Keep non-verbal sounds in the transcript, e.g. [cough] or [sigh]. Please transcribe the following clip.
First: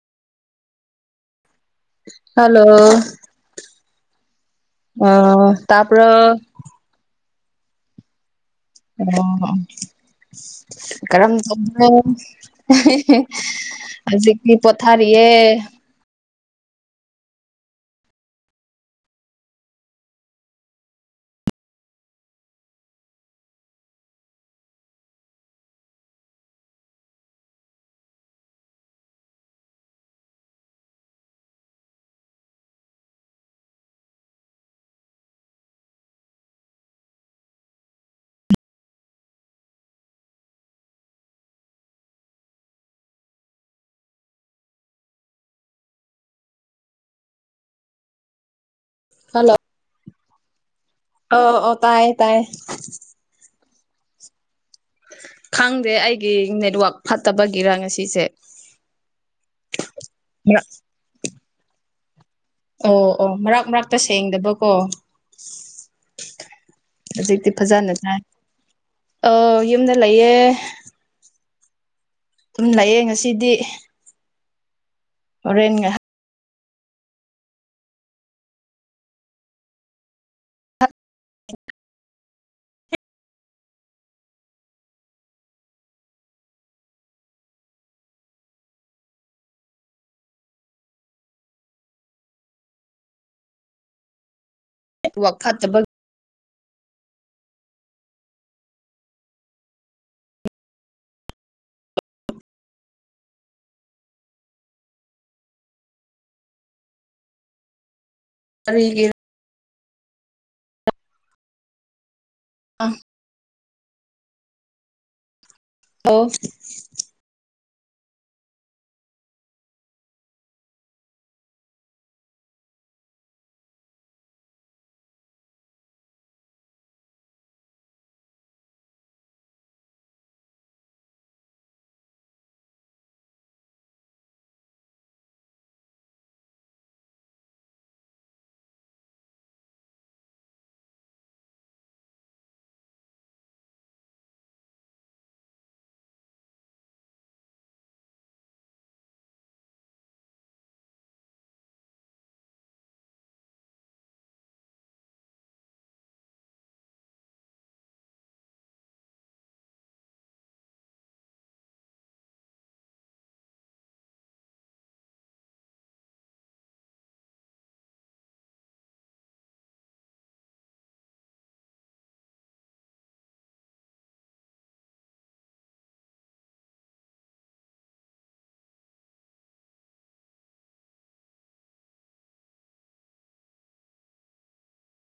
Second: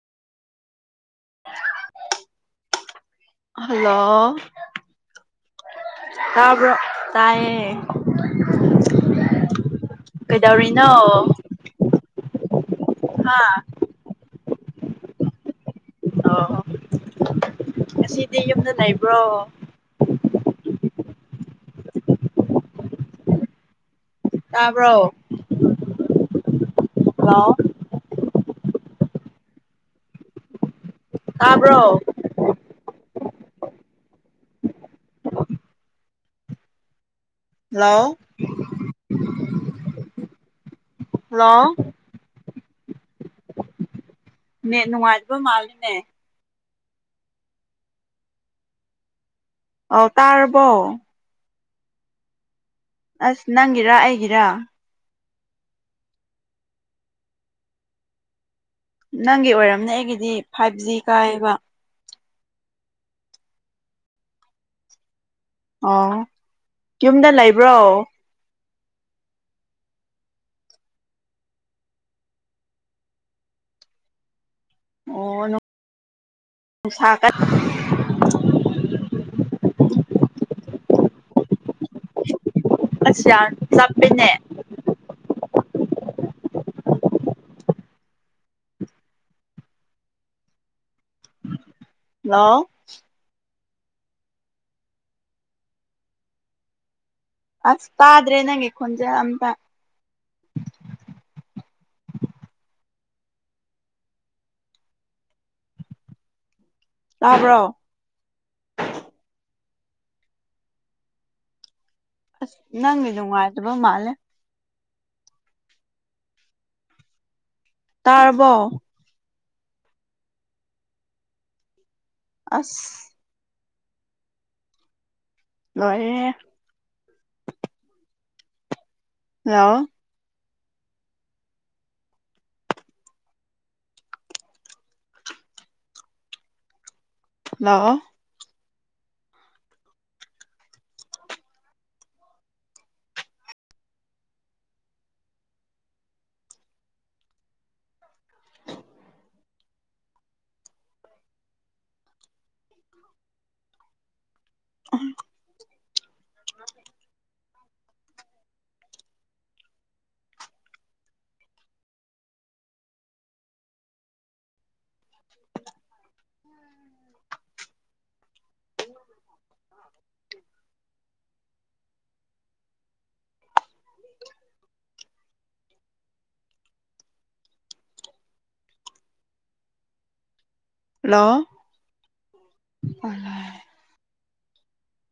hello hello ꯑꯣ ꯇꯥꯕꯔ‌ꯣ ꯇꯥꯕ꯭ꯔꯣ ꯇꯥꯏꯌꯦ ꯑꯣ ꯀꯩꯗꯧꯔꯤꯅꯣ ꯀꯔꯝ ꯇꯧꯔꯤꯒ‌ꯦ ꯍꯥ ꯍꯧꯖꯤꯛꯇꯤ ꯄ‌ꯣꯊꯔꯤꯌꯦ ꯑꯣ ꯉꯁꯤꯗꯤ ꯌꯨꯝꯗ ꯂꯩꯕ꯭ꯔꯣ ꯇꯕ꯭ꯔꯣ ꯍꯜꯂꯣ ꯇꯥꯕ꯭ꯔꯣ ꯍꯜꯂꯣ ꯍꯜꯂꯣ ꯅ‌ꯦꯠ ꯅꯨꯡꯉꯥꯏꯇꯕ ꯃꯥꯜꯂꯤꯅꯦ ꯍꯜꯂ‌ꯣ ꯑꯣ ꯇꯥꯔꯕꯣ ꯑꯣ ꯑꯣ ꯇꯥꯏꯌꯦ ꯇꯥꯏꯌꯦ ꯑꯁ ꯅꯪꯒꯤꯔꯥ ꯑꯩꯒꯤꯔꯥ ꯈꯪꯗꯦ ꯑꯩꯒꯤ ꯅꯦꯠꯋꯥꯛ ꯐꯠꯇꯕꯒꯤꯔ ꯉꯁꯤꯁꯦ ꯅꯪꯒꯤ ꯑꯣꯏꯔꯝꯅꯦ ꯑꯩꯒꯤꯗꯤ ꯃꯔꯛ ꯐꯥꯏꯚ ꯖꯤ ꯀꯥꯏꯌꯦꯕ ꯑꯣ ꯑꯣ ꯃꯔꯛ ꯃꯔꯛꯇ ꯁꯦꯡꯗꯕꯀꯣ ꯑꯣ ꯌꯨꯝꯗ ꯍꯧꯖꯤꯛꯇꯤ ꯂꯩꯕ꯭ꯔꯣ ꯐꯖꯅ ꯇꯥꯏ ꯑꯣ ꯌꯨꯝꯗ ꯂꯩꯌꯦ ꯑꯗꯨꯝ ꯂꯩꯌꯦ ꯉꯁꯤꯗꯤ ꯑꯣ ꯍꯣꯔꯦꯟ ꯉꯥꯏꯍꯥꯛ ꯅꯨꯡꯁꯥ ꯀꯟ ꯑꯁ ꯌꯥꯝ ꯆꯞꯄ‌ꯦꯅꯦ ꯍꯜꯂꯣ ꯅ‌ꯦꯠꯋꯥꯛ ꯐꯠꯇꯕ ꯑꯁ ꯇꯥꯗ꯭ꯔꯦ ꯅꯪꯒꯤ ꯈꯣꯟꯖ‌ꯦꯜ ꯑꯝꯇ ꯇꯥꯕ꯭ꯔꯣ ꯀꯔꯤꯒꯤ ꯑꯁ ꯅꯪꯗꯤ ꯅꯨꯡꯉꯥꯏꯇꯕ ꯃꯥꯜꯂꯦ ꯑꫭꯐ ꯇꯥꯔ꯭ꯕꯣ ꯑꯁ ꯂꯣꯏꯔꯍꯦ ꯂꯥꯛꯑꯦ ꯂꯥꯛꯑꯦ [unintelligible] [inaudible] [inaudible] [inaudible] [inaudible] ꯍꯜꯂꯣ [unintelligible]